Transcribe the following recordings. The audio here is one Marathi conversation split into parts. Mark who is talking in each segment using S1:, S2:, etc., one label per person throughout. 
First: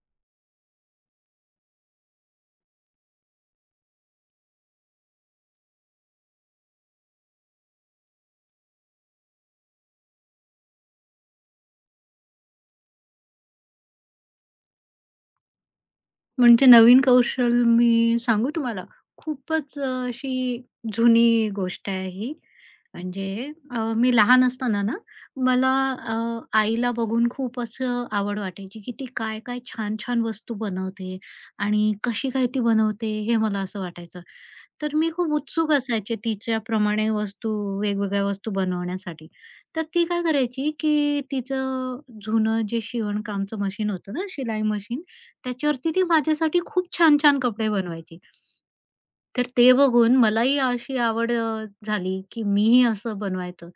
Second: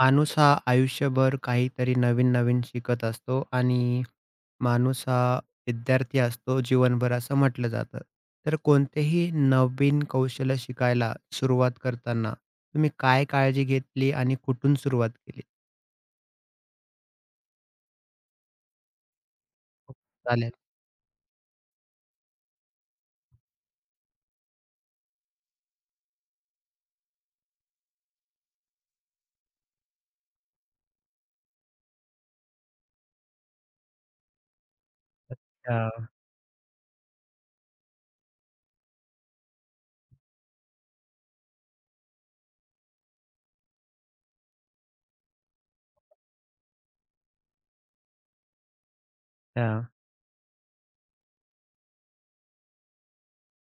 S1: माणूस हा आयुष्यभर काहीतरी नवीन-नवीन शिकत असतो आणि माणूस हा विद्यार्थी असतो जीवनभर असं म्हटलं जातं. तर कोणतेही नवीन कौशल्य शिकायला सुरुवात करताना तुम्ही काय काळजी घेतली आणि कुठून सुरुवात केली?
S2: म्हणजे नवीन कौशल मी सांगू तुम्हाला, खूपच अशी
S1: चालेल.
S2: जुनी गोष्ट आहे ही. म्हणजे मी लहान असताना ना, मला अ, आईला बघून खूप असं आवड वाटायची, की ती काय-काय छान-छान वस्तू बनवते आणि कशी काय ती बनवते हे मला असं वाटायचं. तर मी खूप उत्सुक
S1: हां,
S2: असायचे तिच्याप्रमाणे वस्तू, वेगवेगळ्या वस्तू बनवण्यासाठी. तर ती काय करायची, की तिचं जुनं जे शिवणकामचं मशीन होतं ना, शिलाई मशीन, त्याच्यावरती ती माझ्यासाठी खूप छान-छान कपडे बनवायची. तर ते
S1: हां,
S2: बघून मलाही अशी आवड झाली, की मीही असं बनवायचं.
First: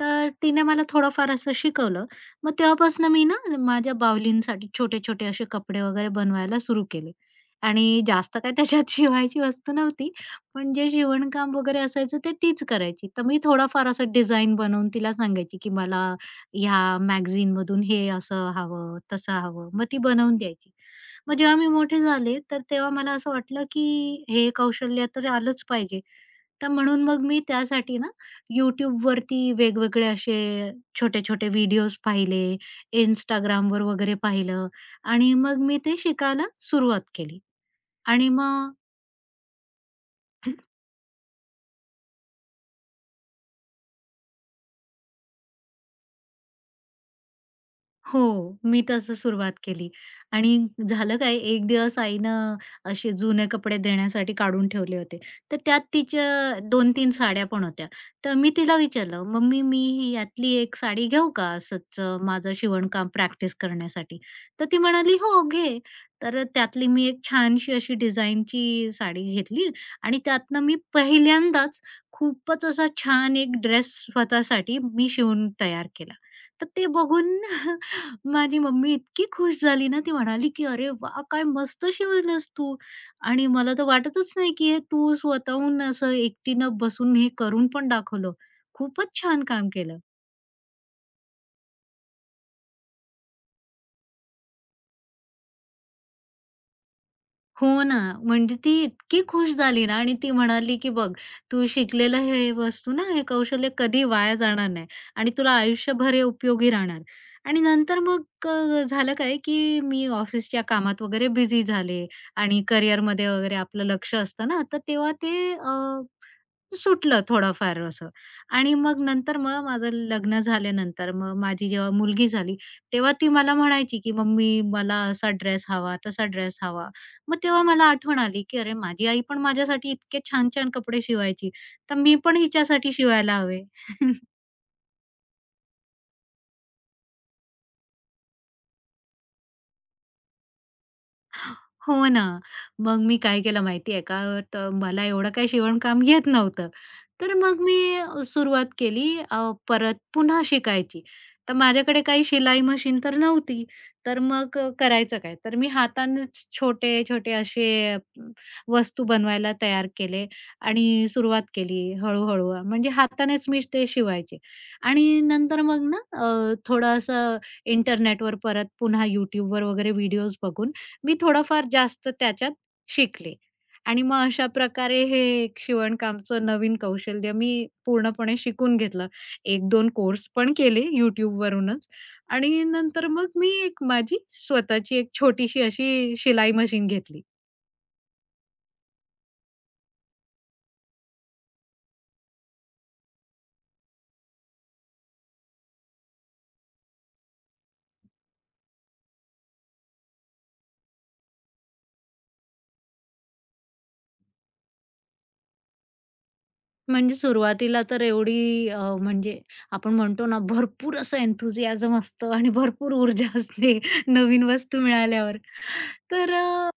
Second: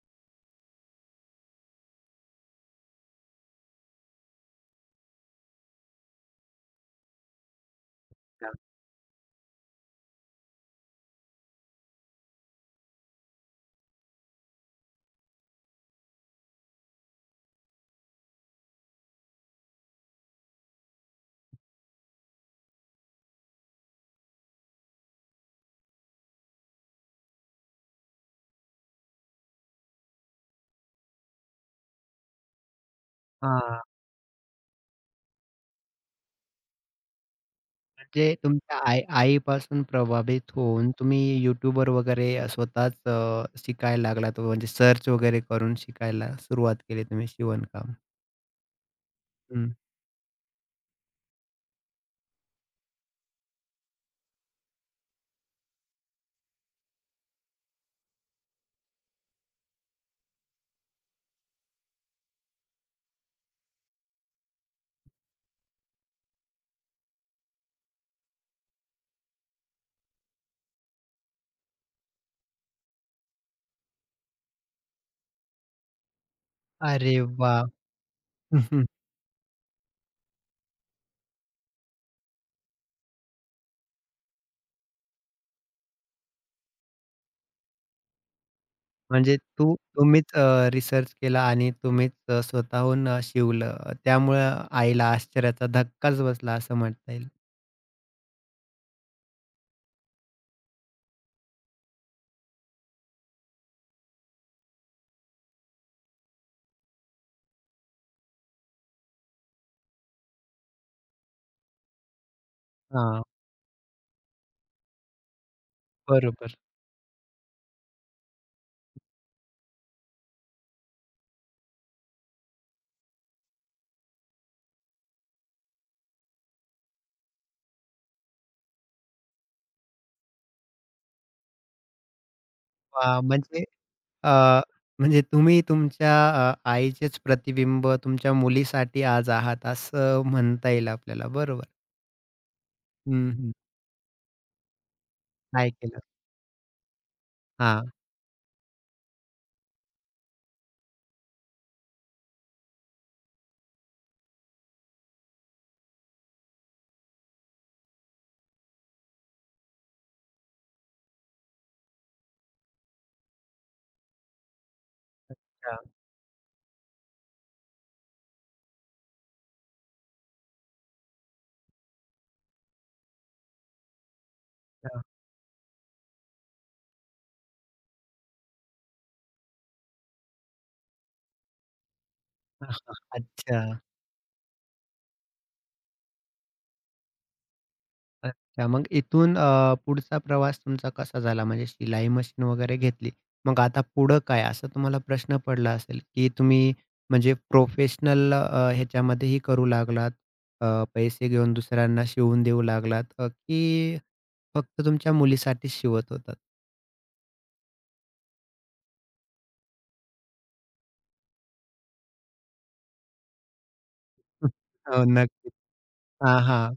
S2: तर तिने मला थोडंफार असं शिकवलं. मग तेव्हापासून मी ना माझ्या बाहुलींसाठी छोटे-छोटे असे कपडे वगैरे बनवायला सुरू केले. आणि जास्त
S1: हां.
S2: काय त्याच्यात शिवायची वस्तू नव्हती. पण जे शिवणकाम वगैरे असायचं ते तीच करायची. तर मी थोडाफार असं डिझाइन बनवून तिला सांगायची, की मला ह्या मॅगझीनमधून हे असं हवं, तसं हवं. मग ती बनवून द्यायची. मग जेव्हा मी मोठे झाले, तर तेव्हा मला असं वाटलं, की हे कौशल्य तर आलंच पाहिजे. तर म्हणून मग मी त्यासाठी ना YouTubeवरती वेगवेगळे असे छोटे-छोटे व्हिडिओज पाहिले, Instagram
S1: हां,
S2: वर वगैरे पाहिलं आणि मग मी ते शिकायला सुरुवात केली आणि
S1: म्हणजे
S2: मग
S1: तुमच्या आईपासून प्रभावित होऊन तुम्ही YouTubeवर वगैरे स्वतःच शिकायला लागलात म्हणजे सर्च वगैरे करून शिकायला सुरुवात केली तुम्ही शिवणकाम.
S2: हो, मी तसं सुरुवात केली आणि झालं काय, एक दिवस आईनं असे जुने कपडे देण्यासाठी काढून ठेवले होते. तर त्यात तिच्या दोन तीन साड्या पण होत्या. तर मी तिला विचारलं, "मम्मी, मी ही यातली एक साडी घेऊ का असंच माझं शिवणकाम प्रॅक्टिस करण्यासाठी?" तर ती म्हणाली, "हो, घे." तर त्यातली मी एक छानशी अशी डिझाइनची साडी घेतली आणि त्यातनं मी पहिल्यांदाच खूपच असा छान एक ड्रेस स्वतःसाठी मी शिवून तयार केला. तर ते
S1: अरे
S2: बघून
S1: वाह!
S2: माझी मम्मी इतकी खुश झाली ना, ती म्हणाली, की "अरे वा काय मस्त शिवलस तू." आणि मला तर वाटतच नाही, की हे तू स्वतःहून असं एकटीनं बसून हे करून पण दाखवलं. खूपच
S1: म्हणजे
S2: छान काम
S1: तू
S2: केलं.
S1: तुम्हीच रिसर्च केला आणि तुम्हीच स्वतःहून शिवलं. त्यामुळं आईला आश्चर्याचा धक्काच बसला असं म्हणता येईल.
S2: हो ना. म्हणजे ती इतकी खुश झाली ना आणि ती म्हणाली, की "बघ, तू शिकलेलं हे वस्तू ना, हे कौशल्य कधी वाया जाणार नाही आणि तुला आयुष्यभर हे उपयोगी राहणार." आणि नंतर मग झालं काय, की मी ऑफिसच्या कामात वगैरे बिझी झाले आणि
S1: हां,
S2: करिअरमध्ये वगैरे आपलं लक्ष असतं ना, तर तेव्हा ते
S1: बरोबर.
S2: सुटलं थोडंफार असं. आणि मग नंतर मग माझं लग्न झाल्यानंतर मग माझी जेव्हा मुलगी झाली, तेव्हा ती मला म्हणायची, की "मम्मी, मला असा ड्रेस हवा, तसा ड्रेस हवा." मग तेव्हा मला आठवण आली, की अरे माझी आई पण माझ्यासाठी इतके छान-छान कपडे शिवायची, तर मी पण हिच्यासाठी शिवायला हवे.
S1: म्हणजे अ, म्हणजे तुम्ही तुमच्या आईचेच प्रतिबिंब तुमच्या मुलीसाठी आज आहात असं म्हणता येईल आपल्याला. बरोबर.
S2: हो ना. मग मी
S1: हं,
S2: काय
S1: हं.
S2: केलं माहिती आहे का, तर मला एवढं काही
S1: काय केलं?
S2: शिवणकाम येत नव्हतं. तर मग
S1: हां.
S2: मी सुरुवात केली परत पुन्हा शिकायची. तर माझ्याकडे काही शिलाई मशीन तर नव्हती. तर मग करायचं काय? तर मी हातानेच छोटे-छोटे असे अम, वस्तू बनवायला तयार केले आणि सुरुवात केली हळू म्हणजे हातानेच मी ते शिवायचे आणि नंतर
S1: अच्छा,
S2: मग ना थोडं असं इंटरनेटवर परत पुन्हा YouTubeवर वगैरे व्हिडिओज बघून मी थोडंफार जास्त त्याच्यात शिकले आणि मग अशा
S1: अच्छा.
S2: प्रकारे हे एक शिवणकामचं नवीन कौशल्य मी पूर्णपणे शिकून घेतलं. एक दोन कोर्स पण केले YouTubeवरूनच आणि नंतर मग मी
S1: अच्छा.
S2: एक माझी स्वतःची एक छोटीशी अशी शिलाई मशीन घेतली.
S1: अच्छा. मग इथून पुढचा प्रवास तुमचा कसा झाला? म्हणजे शिलाई मशीन वगैरे घेतली. मग आता पुढं काय? असा तुम्हाला प्रश्न पडला असेल, की तुम्ही म्हणजे प्रोफेशनल ह्याच्यामध्येही करू लागलात. अ, पैसे घेऊन दुसऱ्यांना शिवून देऊ लागलात की फक्त तुमच्या मुलीसाठीच शिवत होतात?
S2: म्हणजे सुरुवातीला तर एवढी म्हणजे आपण म्हणतो ना, भरपूर असं एन्थुसियाझम असतं आणि भरपूर ऊर्जा असते नवीन वस्तू
S1: हो,
S2: मिळाल्यावर.
S1: नक्कीच.
S2: तर
S1: हां, हां.
S2: अ,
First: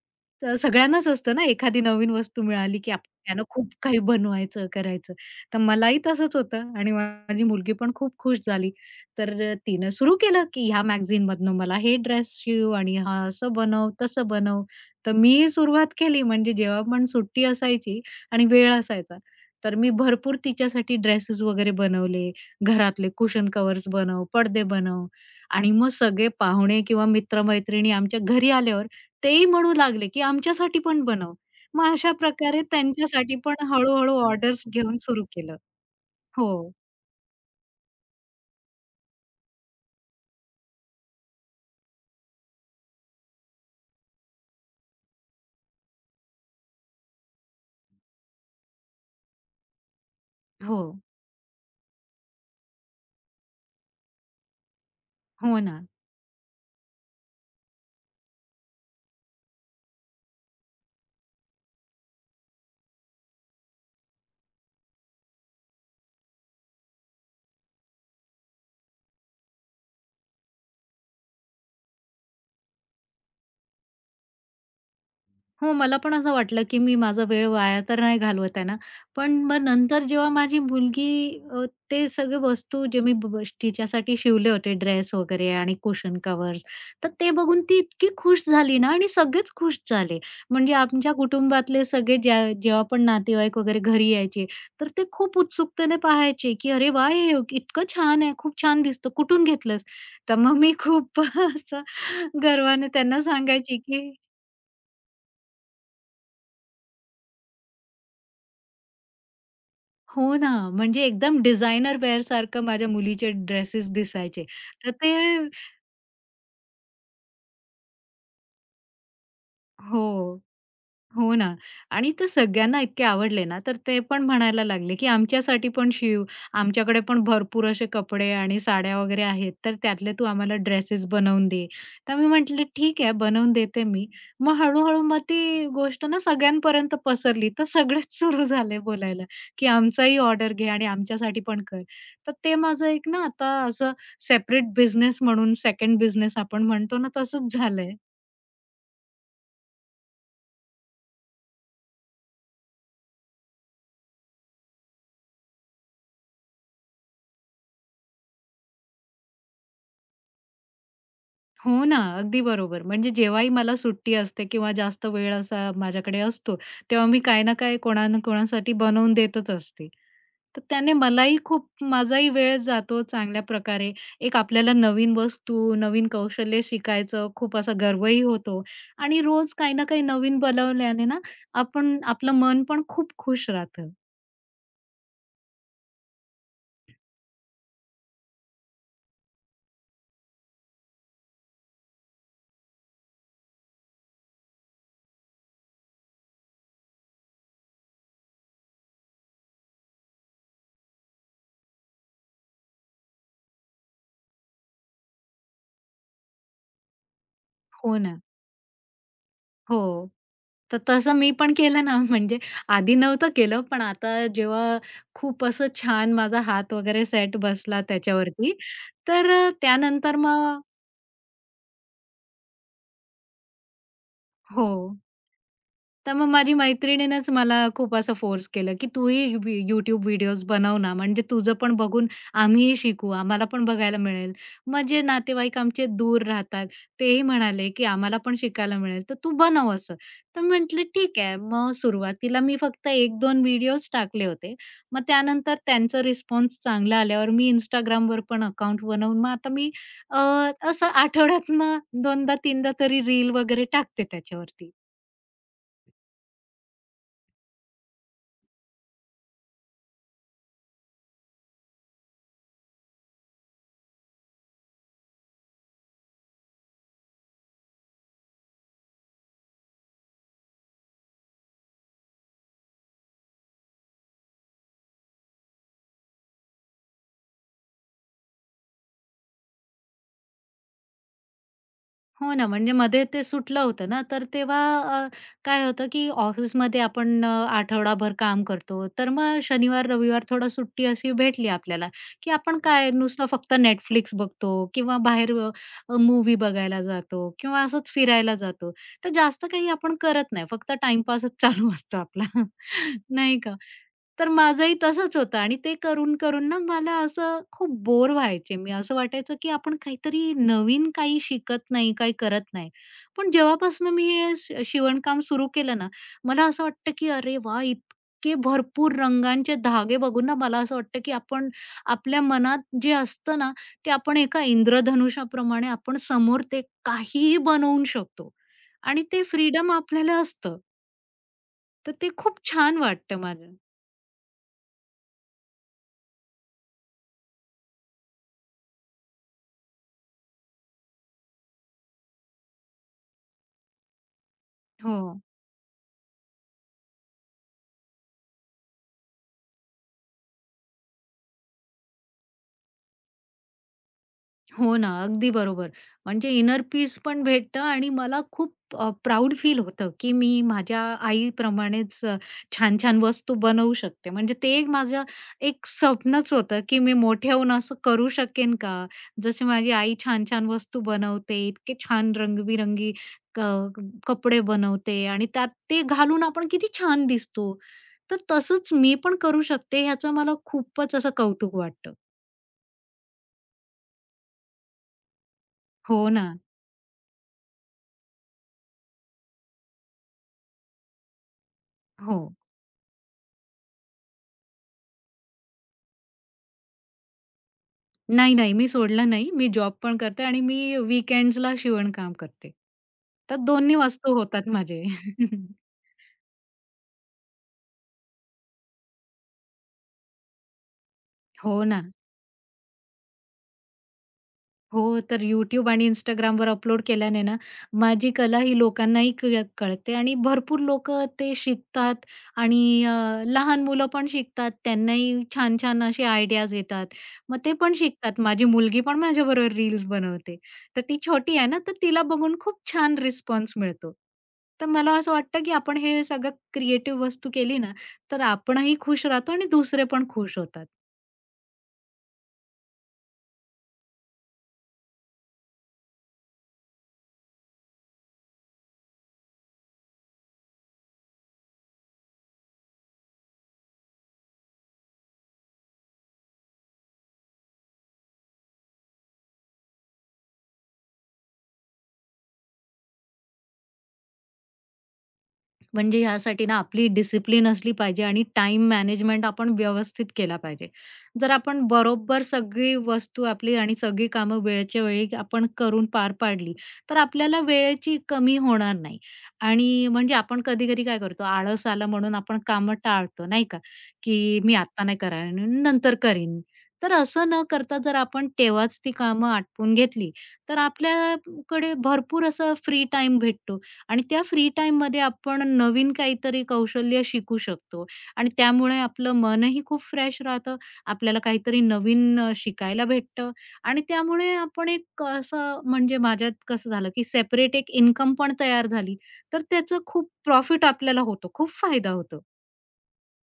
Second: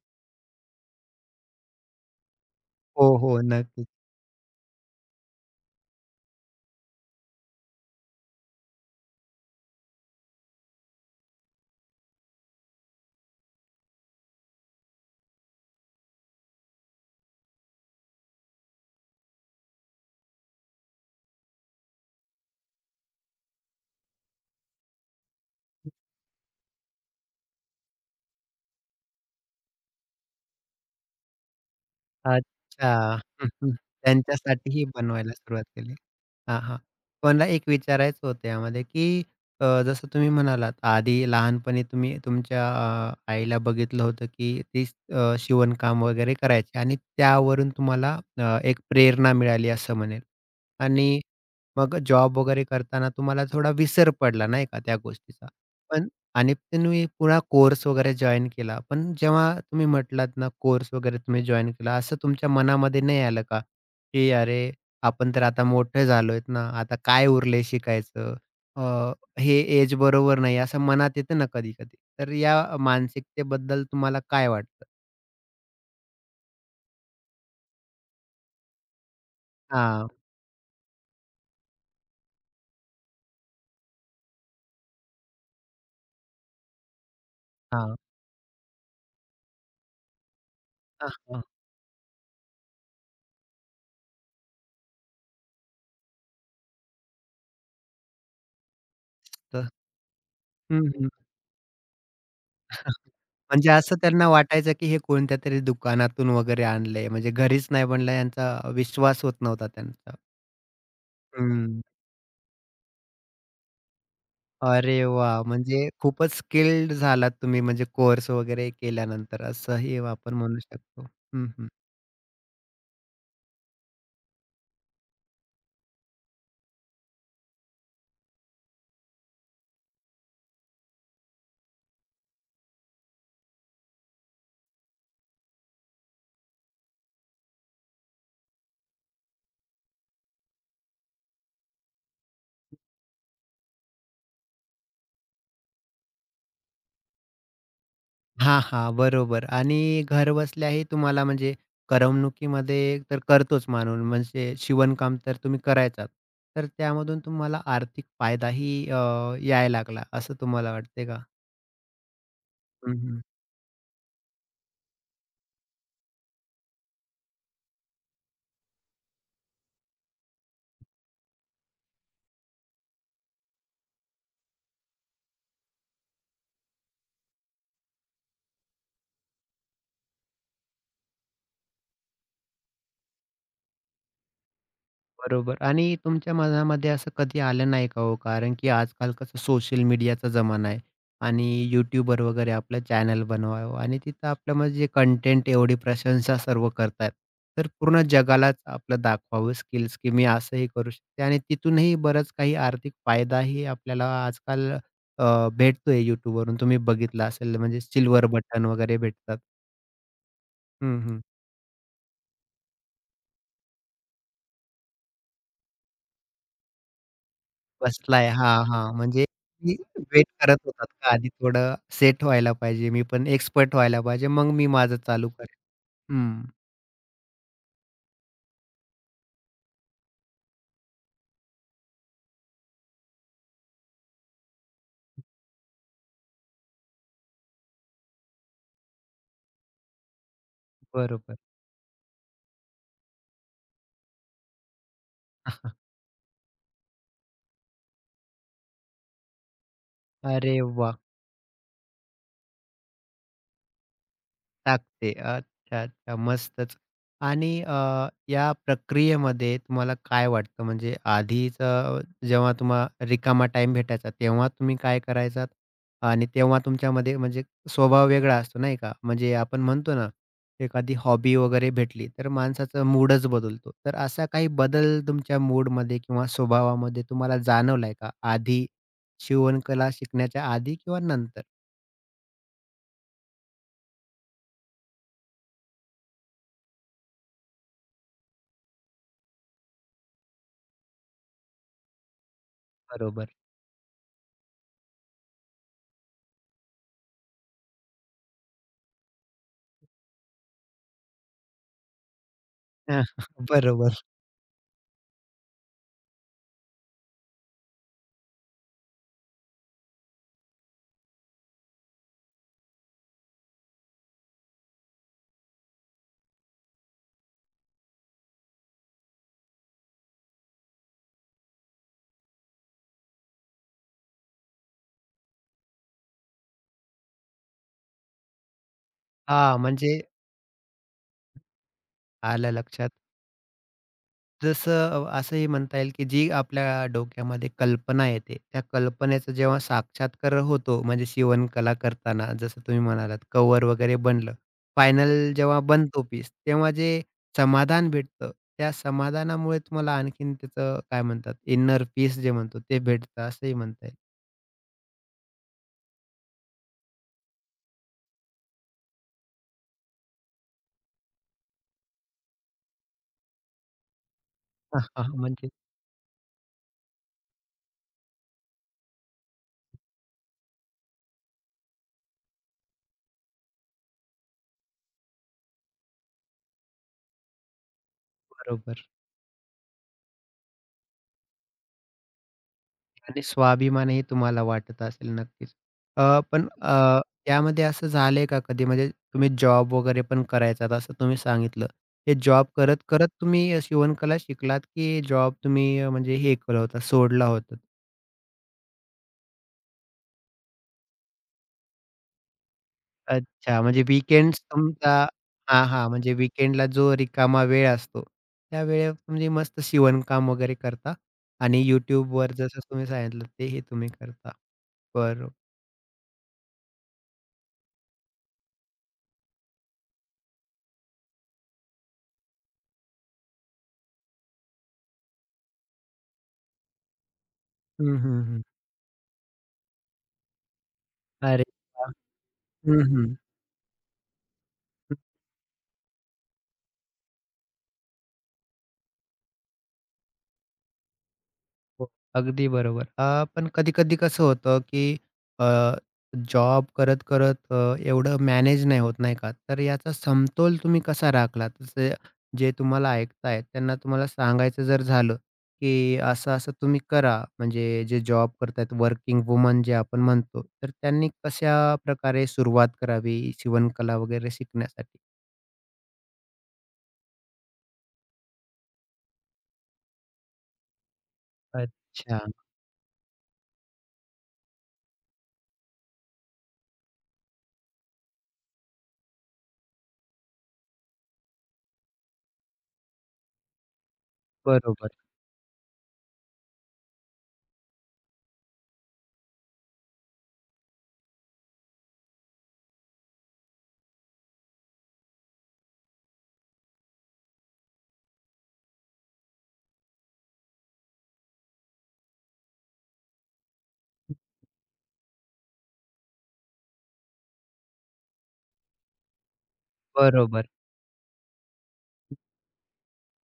S2: तर सगळ्यांनाच असतं ना, एखादी नवीन वस्तू मिळाली की आपण
S1: हो, हो.
S2: त्यानं खूप
S1: नक्की.
S2: काही बनवायचं, करायचं. तर मलाही तसंच होतं आणि माझी मुलगी पण खूप खुश झाली. तर तिनं सुरू केलं की ह्या मॅगझीनमधनं मला हे ड्रेस शिव आणि हा असं बनव, तसं बनव. तर मीही सुरुवात केली. म्हणजे जेव्हा पण सुट्टी असायची आणि वेळ असायचा, तर मी भरपूर तिच्यासाठी ड्रेसेस वगैरे बनवले. घरातले कुशन कव्हर्स बनव, पडदे बनव आणि मग सगळे पाहुणे किंवा मित्र-मैत्रिणी आमच्या घरी आल्यावर तेही म्हणू लागले, की "आमच्यासाठी पण बनव." मग अशा प्रकारे
S1: अच्छा.
S2: त्यांच्यासाठी
S1: हं,
S2: पण
S1: हं.
S2: हळू-हळू ऑर्डर्स
S1: त्यांच्यासाठीही
S2: घेऊन सुरू
S1: बनवायला
S2: केलं.
S1: सुरुवात केली.
S2: हो,
S1: हां, हां. मला एक विचारायचं होतं यामध्ये, की जसं तुम्ही म्हणालात आधी लहानपणी तुम्ही तुमच्या आईला बघितलं होतं, की ती शिवणकाम वगैरे करायची आणि त्यावरून तुम्हाला एक प्रेरणा मिळाली असं म्हणेल.
S2: हो,
S1: आणि मग जॉब वगैरे करताना तुम्हाला थोडा विसर पडला नाही का त्या गोष्टीचा.
S2: हो ना.
S1: पण आणि तुम्ही पुन्हा कोर्स वगैरे जॉइन केला. पण जेव्हा तुम्ही म्हटलात ना, कोर्स वगैरे तुम्ही जॉइन केला, असं तुमच्या मनामध्ये नाही आलं का, की "अरे, आपण तर आता मोठे झालोयत ना, आता काय उरलंय शिकायचं? अ, हे एज बरोबर नाही." असं मनात येतं ना कधी-कधी. तर या मानसिकतेबद्दल तुम्हाला काय वाटतं?
S2: हो, मला पण असं वाटलं, की मी माझा वेळ वाया तर नाही घालवत आहे ना. पण मग नंतर
S1: हां,
S2: जेव्हा माझी मुलगी ते सगळे वस्तू जे मी ब ब तिच्यासाठी शिवले होते ड्रेस वगैरे आणि कुशन कव्हर्स, तर ते बघून ती
S1: हां.
S2: इतकी खुश झाली ना आणि सगळेच खुश झाले. म्हणजे
S1: हां,
S2: आमच्या
S1: हां.
S2: कुटुंबातले सगळे जेव्हा पण नातेवाईक वगैरे घरी यायचे, तर ते खूप उत्सुकतेने पाहायचे, की "अरे वाह! हे इतकं छान आहे, खूप छान दिसतं. कुठून
S1: तर
S2: घेतलंस?" तर मग मी
S1: हं, हं.
S2: खूप असं गर्वाने त्यांना
S1: म्हणजे
S2: सांगायची,
S1: असं
S2: की
S1: त्यांना वाटायचं, की हे कोणत्यातरी दुकानातून वगैरे आणलंय. म्हणजे घरीच नाही बनलं, यांचा विश्वास होत नव्हता त्यांचा.
S2: हो ना, म्हणजे एकदम
S1: हं.
S2: डिझायनर वेअरसारखं माझ्या मुलीचे ड्रेसेस दिसायचे. तर
S1: अरे
S2: ते
S1: वाह! म्हणजे खूपच स्किल्ड झालात तुम्ही म्हणजे कोर्स वगैरे केल्यानंतर असंही आपण
S2: हो.
S1: म्हणू शकतो.
S2: हो
S1: हं,
S2: ना
S1: हं.
S2: आणि ते सगळ्यांना इतके आवडले ना, तर ते पण म्हणायला लागले, की "आमच्यासाठी पण शिव. आमच्याकडे पण भरपूर असे कपडे आणि साड्या वगैरे आहेत, तर त्यातले तू आम्हाला ड्रेसेस बनवून दे." तर मी म्हटलं, "ठीक आहे, बनवून देते मी." मग हळू मग ती गोष्ट ना सगळ्यांपर्यंत पसरली. तर सगळेच सुरू झाले बोलायला, की "आमचाही ऑर्डर घे आणि आमच्यासाठी पण कर." तर ते माझं एक ना आता असं सेपरेट बिझनेस म्हणून सेकंड बिझनेस आपण म्हणतो ना, तसंच झालंय.
S1: हां, हां. बरोबर आणि घरबसल्याही तुम्हाला म्हणजे करमणुकीमध्ये तर करतोच मानून म्हणजे शिवणकाम तर तुम्ही करायचाच. तर त्यामधून तुम्हाला आर्थिक फायदाही यायला लागला असं तुम्हाला वाटते का?
S2: हो ना, अगदी बरोबर. म्हणजे जेव्हाही मला सुट्टी असते किंवा जास्त वेळ असा माझ्याकडे असतो, तेव्हा मी काही ना काही कोणा ना कोणासाठी बनवून देतच असते. तर त्याने मलाही खूप माझाही वेळ जातो चांगल्या प्रकारे. एक आपल्याला नवीन वस्तू, नवीन कौशल्य शिकायचं खूप असा गर्वही होतो आणि रोज काही ना काही नवीन बनवल्याने ना आपण आपलं मन पण खूप खुश राहतं.
S1: बरोबर आणि तुमच्या मनामध्ये असं कधी आलं नाही का हो? कारण की आजकाल कसं सोशल मीडियाचा जमाना आहे आणि यूट्यूबवर वगैरे आपलं चॅनल बनवावं आणि तिथं आपलं म्हणजे कंटेंट एवढी प्रशंसा सर्व करतात. तर पूर्ण जगालाच आपलं दाखवावं स्किल्स की मी असंही करू शकते आणि तिथूनही बरंच काही आर्थिक फायदाही आपल्याला आजकाल भेटतोय यूट्यूबवरून तुम्ही बघितलं असेल म्हणजे
S2: हो ना.
S1: सिल्वर बटन वगैरे भेटतात.
S2: हो. तर
S1: हं,
S2: तसं
S1: हं.
S2: मी पण केलं ना, म्हणजे आधी नव्हतं केलं, पण आता जेव्हा खूप असं छान माझा हात वगैरे सेट बसला
S1: बसलाय.
S2: त्याच्यावरती,
S1: हां, हां. म्हणजे
S2: तर
S1: मी
S2: त्यानंतर
S1: वेट करत
S2: मग
S1: होतात का आधी थोडं सेट व्हायला पाहिजे. मी पण एक्सपर्ट व्हायला पाहिजे. मग मी
S2: हो.
S1: माझं चालू करेन.
S2: तर मग
S1: हं,
S2: माझी मैत्रिणीनेच मला खूप असं फोर्स केलं, की "तूही YouTube व्हिडिओज बनव ना, म्हणजे तुझं पण बघून आम्हीही शिकू, आम्हाला पण बघायला मिळेल." मग जे नातेवाईक आमचे दूर राहतात, तेही म्हणाले, की "आम्हाला पण शिकायला मिळेल, तर तू बनव असं." तर म्हटलं, "ठीक आहे."
S1: बरोबर.
S2: मग सुरुवातीला मी फक्त एक दोन व्हिडिओज टाकले होते. मग त्यानंतर त्यांचा रिस्पॉन्स चांगला आल्यावर मी Instagramवर पण अकाउंट बनवून मग आता मी अ,
S1: अरे
S2: असं
S1: वाह!
S2: आठवड्यातनं 2दा 3दा तरी रील वगैरे टाकते त्याच्यावरती.
S1: टाकते. अच्छा, अच्छा. मस्तच. आणि या प्रक्रियेमध्ये तुम्हाला काय वाटतं म्हणजे आधीचं जेव्हा तुम्हाला रिकामा टाईम भेटायचा तेव्हा तुम्ही काय करायचात? आणि तेव्हा तुमच्यामध्ये म्हणजे स्वभाव वेगळा असतो नाही का? म्हणजे आपण म्हणतो ना, एखादी हॉबी वगैरे भेटली तर माणसाचा मूडच बदलतो. तर असा काही बदल तुमच्या मूडमध्ये किंवा स्वभावामध्ये तुम्हाला जाणवलाय का? आधी शिवणकला शिकण्याच्या आधी किंवा नंतर?
S2: हो ना, म्हणजे मध्ये ते सुटलं होतं ना, तर तेव्हा अ, काय होतं, की ऑफिसमध्ये आपण आठवडाभर काम करतो. तर मग शनिवार, रविवार थोडं सुट्टी अशी भेटली आपल्याला, की आपण काय नुसतं
S1: बरोबर.
S2: फक्त नेटफ्लिक्स बघतो किंवा बाहेर मूव्ही बघायला जातो किंवा असंच फिरायला जातो. तर जास्त काही आपण करत नाही. फक्त टाईमपासच चालू असतो आपला, नाही का?
S1: बरोबर.
S2: तर माझंही तसंच होतं आणि ते करून, करून ना मला असं खूप बोर व्हायचे. मी असं वाटायचं, की आपण काहीतरी नवीन काही शिकत नाही, काही करत नाही. पण जेव्हापासून मी हे शिवणकाम सुरू केलं ना, मला असं वाटतं, की अरे वा इतके भरपूर रंगांचे धागे बघून ना मला असं वाटतं, की आपण आपल्या मनात जे असतं ना, ते आपण एका इंद्रधनुष्याप्रमाणे आपण समोर ते काहीही बनवून शकतो आणि ते
S1: हां,
S2: फ्रीडम
S1: म्हणजे
S2: आपल्याला असतं. तर ते खूप
S1: आलं
S2: छान
S1: लक्षात.
S2: वाटतं मला.
S1: जसं असंही म्हणता येईल, की जी आपल्या डोक्यामध्ये कल्पना येते, त्या कल्पनेचं जेव्हा साक्षात्कार होतो, म्हणजे शिवणकला करताना जसं तुम्ही म्हणालात कव्हर वगैरे बनलं.
S2: हो.
S1: फायनल जेव्हा बनतो पीस, तेव्हा जे समाधान भेटतं, त्या समाधानामुळे तुम्हाला आणखीन त्याचं काय म्हणतात, इनर पीस जे म्हणतो ते भेटतं असंही म्हणता येईल.
S2: हो ना, अगदी बरोबर. म्हणजे इनर पीस पण भेटतं आणि मला खूप प्राउड फील होतं, की मी माझ्या आईप्रमाणेच छान-छान वस्तू बनवू शकते. म्हणजे ते एक
S1: हा, हा,
S2: माझं
S1: म्हणजे
S2: स्वप्नच होतं, की मी मोठे होऊन असं करू शकेन का? ज़से माझी आई छान-छान वस्तू बनवते, इतके छान रंगीबेरंगी क कपडे बनवते आणि त्यात ते घालून आपण किती छान दिसतो. तर तसंच
S1: बरोबर.
S2: मी पण करू शकते, ह्याचं मला खूपच असं कौतुक वाटतं.
S1: आणि स्वाभिमानही तुम्हाला वाटत असेल नक्कीच.
S2: हो ना.
S1: पण अ, त्यामध्ये असं झालंय का कधी म्हणजे तुम्ही जॉब वगैरे पण करायचा असं तुम्ही सांगितलं. हे
S2: हो.
S1: जॉब करत, करत तुम्ही शिवणकला शिकलात की जॉब तुम्ही म्हणजे हे केलं होतं सोडला होता?
S2: नाही, नाही. मी सोडलं नाही. मी जॉब पण करते आणि मी वीकेंड्सला शिवणकाम करते. तर
S1: अच्छा
S2: दोन्ही
S1: म्हणजे
S2: वस्तू
S1: वीकेंड्स
S2: होतात माझे.
S1: तुमचा हां, हां. म्हणजे वीकेंडला जो रिकामा वेळ असतो, त्या वेळेत म्हणजे मस्त शिवणकाम वगैरे करता आणि
S2: हो ना.
S1: YouTubeवर जसं तुम्ही सांगितलं ते हे तुम्ही करता.
S2: हो, तर
S1: बरं.
S2: यूट्यूब आणि Instagramवर अपलोड केल्याने ना, माझी कला ही लोकांनाही कळते आणि भरपूर लोकं ते शिकतात आणि लहान मुलं पण शिकतात. त्यांनाही छान-छान असे आयडियाज येतात. मग ते पण
S1: हं,
S2: शिकतात.
S1: हं, हं.
S2: माझी मुलगी पण माझ्याबरोबर रील्स बनवते. तर ती छोटी
S1: अरे
S2: आहे ना, तर
S1: वाह!
S2: तिला बघून खूप
S1: हं,
S2: छान
S1: हं.
S2: रिस्पॉन्स मिळतो. तर मला असं वाटतं, की आपण हे सगळं क्रिएटिव्ह वस्तू केली ना, तर आपणही खुश राहतो आणि दुसरे पण खुश होतात.
S1: हो, अगदी बरोबर. पण कधी-कधी कसं होतं, की अ, जॉब करत-करत एवढं मॅनेज नाही होत, नाही का? तर याचा समतोल तुम्ही कसा राखलात? जसे जे तुम्हाला ऐकतायत त्यांना तुम्हाला सांगायचं जर झालं, की असं-असं तुम्ही करा, म्हणजे जे जॉब करतायत वर्किंग वुमन जे आपण म्हणतो, तर त्यांनी कशाप्रकारे सुरुवात करावी शिवणकला वगैरे शिकण्यासाठी?
S2: म्हणजे ह्यासाठी ना आपली डिसिप्लिन असली पाहिजे आणि टाईम मॅनेजमेंट आपण व्यवस्थित केला पाहिजे. जर आपण
S1: अच्छा.
S2: बरोबर सगळी वस्तू आपली आणि सगळी कामं वेळच्या वेळी आपण करून पार पाडली, तर आपल्याला वेळेची कमी होणार नाही. आणि म्हणजे आपण कधी-कधी काय करतो, आळस आला म्हणून आपण कामं टाळतो, नाही का? की मी आत्ता
S1: बरोबर,
S2: नाही करेन, नंतर करीन. तर असं न करता जर आपण तेव्हाच ती कामं आटपून घेतली, तर आपल्याकडे भरपूर असं फ्री टाईम भेटतो आणि त्या फ्री टाईममध्ये आपण नवीन काहीतरी कौशल्य शिकू शकतो आणि त्यामुळे आपलं मनही खूप फ्रेश राहतं. आपल्याला काहीतरी नवीन शिकायला भेटतं आणि त्यामुळे आपण एक असं म्हणजे माझ्यात कसं झालं, की सेपरेट एक इन्कम पण तयार झाली. तर त्याचं खूप
S1: बरोबर.
S2: प्रॉफिट आपल्याला होतो. खूप फायदा होतो.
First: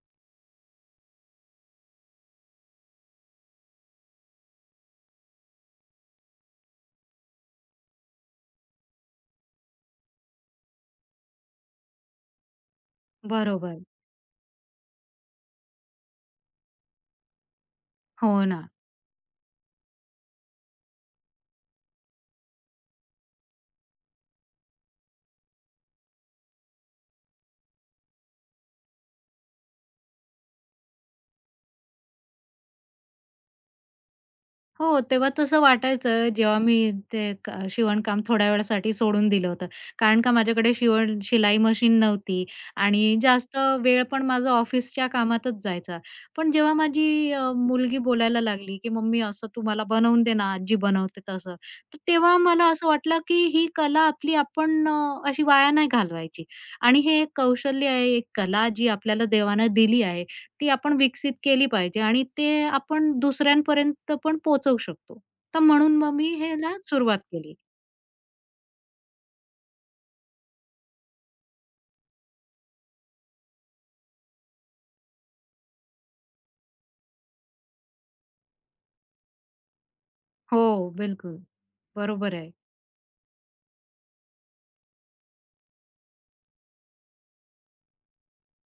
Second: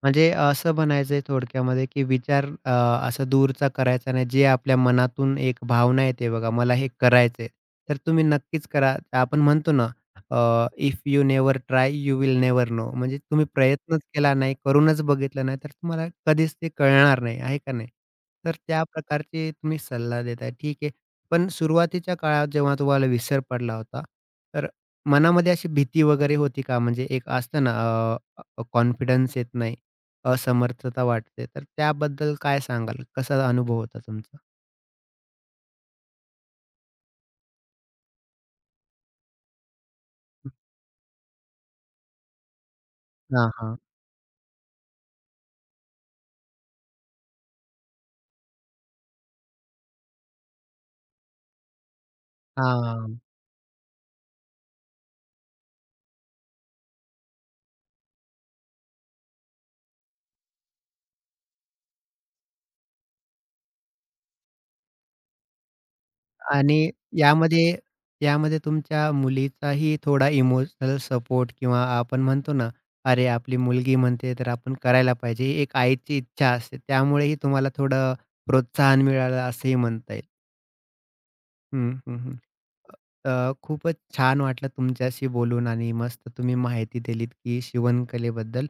S1: म्हणजे असं म्हणायचंय थोडक्यामध्ये, की विचार असा दूरचा करायचा नाही. जे आपल्या मनातून एक भावना येते बघा, मला हे करायचंय, तर तुम्ही नक्कीच करा. आपण म्हणतो ना, if you never try, you will never know. म्हणजे तुम्ही
S2: बरोबर.
S1: प्रयत्नच केला नाही, करूनच बघितलं नाही, तर तुम्हाला कधीच ते कळणार नाही, आहे का नाही?
S2: हो
S1: तर
S2: ना.
S1: त्या प्रकारचे तुम्ही सल्ला देताय, ठीक आहे. पण सुरुवातीच्या काळात जेव्हा तुम्हाला विसर पडला होता, तर मनामध्ये अशी भीती वगैरे होती का? म्हणजे एक असतं ना, कॉन्फिडन्स येत नाही. असमर्थता वाटते. तर त्याबद्दल काय सांगाल? कसा अनुभव होता तुमचा?
S2: हो, तेव्हा तसं वाटायचं जेव्हा मी ते शिवणकाम थोड्या वेळासाठी सोडून दिलं होतं. कारण का माझ्याकडे शिलाई मशीन नव्हती आणि
S1: हां,
S2: जास्त
S1: हां.
S2: वेळ पण माझा ऑफिसच्या कामातच जायचा. पण जेव्हा माझी मुलगी बोलायला लागली, की "मम्मी असं तू मला बनवून दे ना, आजी बनवते तसं." तर तेव्हा मला असं
S1: हां.
S2: वाटलं, की ही कला आपली आपण अशी वाया नाही घालवायची आणि हे एक कौशल्य आहे, एक कला जी आपल्याला देवानं दिली आहे ती आपण विकसित केली पाहिजे आणि ते आपण दुसऱ्यांपर्यंत पण पोहोचवू शकतो. तर म्हणून मग मी ह्याला
S1: आणि
S2: सुरुवात केली.
S1: यामध्ये यामध्ये तुमच्या मुलीचाही थोडा इमोशनल सपोर्ट किंवा आपण म्हणतो ना, "अरे, आपली मुलगी म्हणते, तर आपण करायला पाहिजे." ही एक आईची इच्छा असते. त्यामुळेही तुम्हाला थोडं प्रोत्साहन मिळालं असंही म्हणता येईल.
S2: हो, बिलकुल.
S1: हं, हं,
S2: बरोबर
S1: हं.
S2: आहे.
S1: खूपच छान वाटलं तुमच्याशी बोलून आणि मस्त तुम्ही माहिती दिलीत की शिवणकलेबद्दल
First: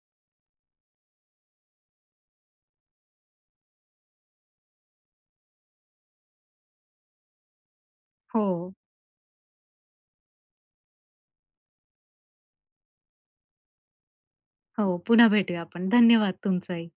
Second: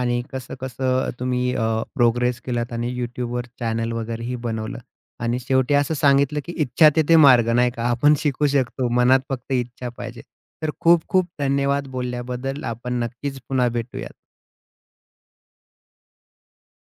S1: आणि कसं-कसं तुम्ही प्रोग्रेस केलात आणि YouTubeवर चॅनल वगैरेही बनवलं आणि शेवटी असं सांगितलं की इच्छा तेथे मार्ग, नाही का? आपण शिकू
S2: हो,
S1: शकतो. मनात फक्त इच्छा पाहिजे. तर खूप-खूप धन्यवाद बोलल्याबद्दल. आपण नक्कीच पुन्हा भेटूयात.
S2: हो. पुन्हा भेटूया आपण. धन्यवाद तुमचाही.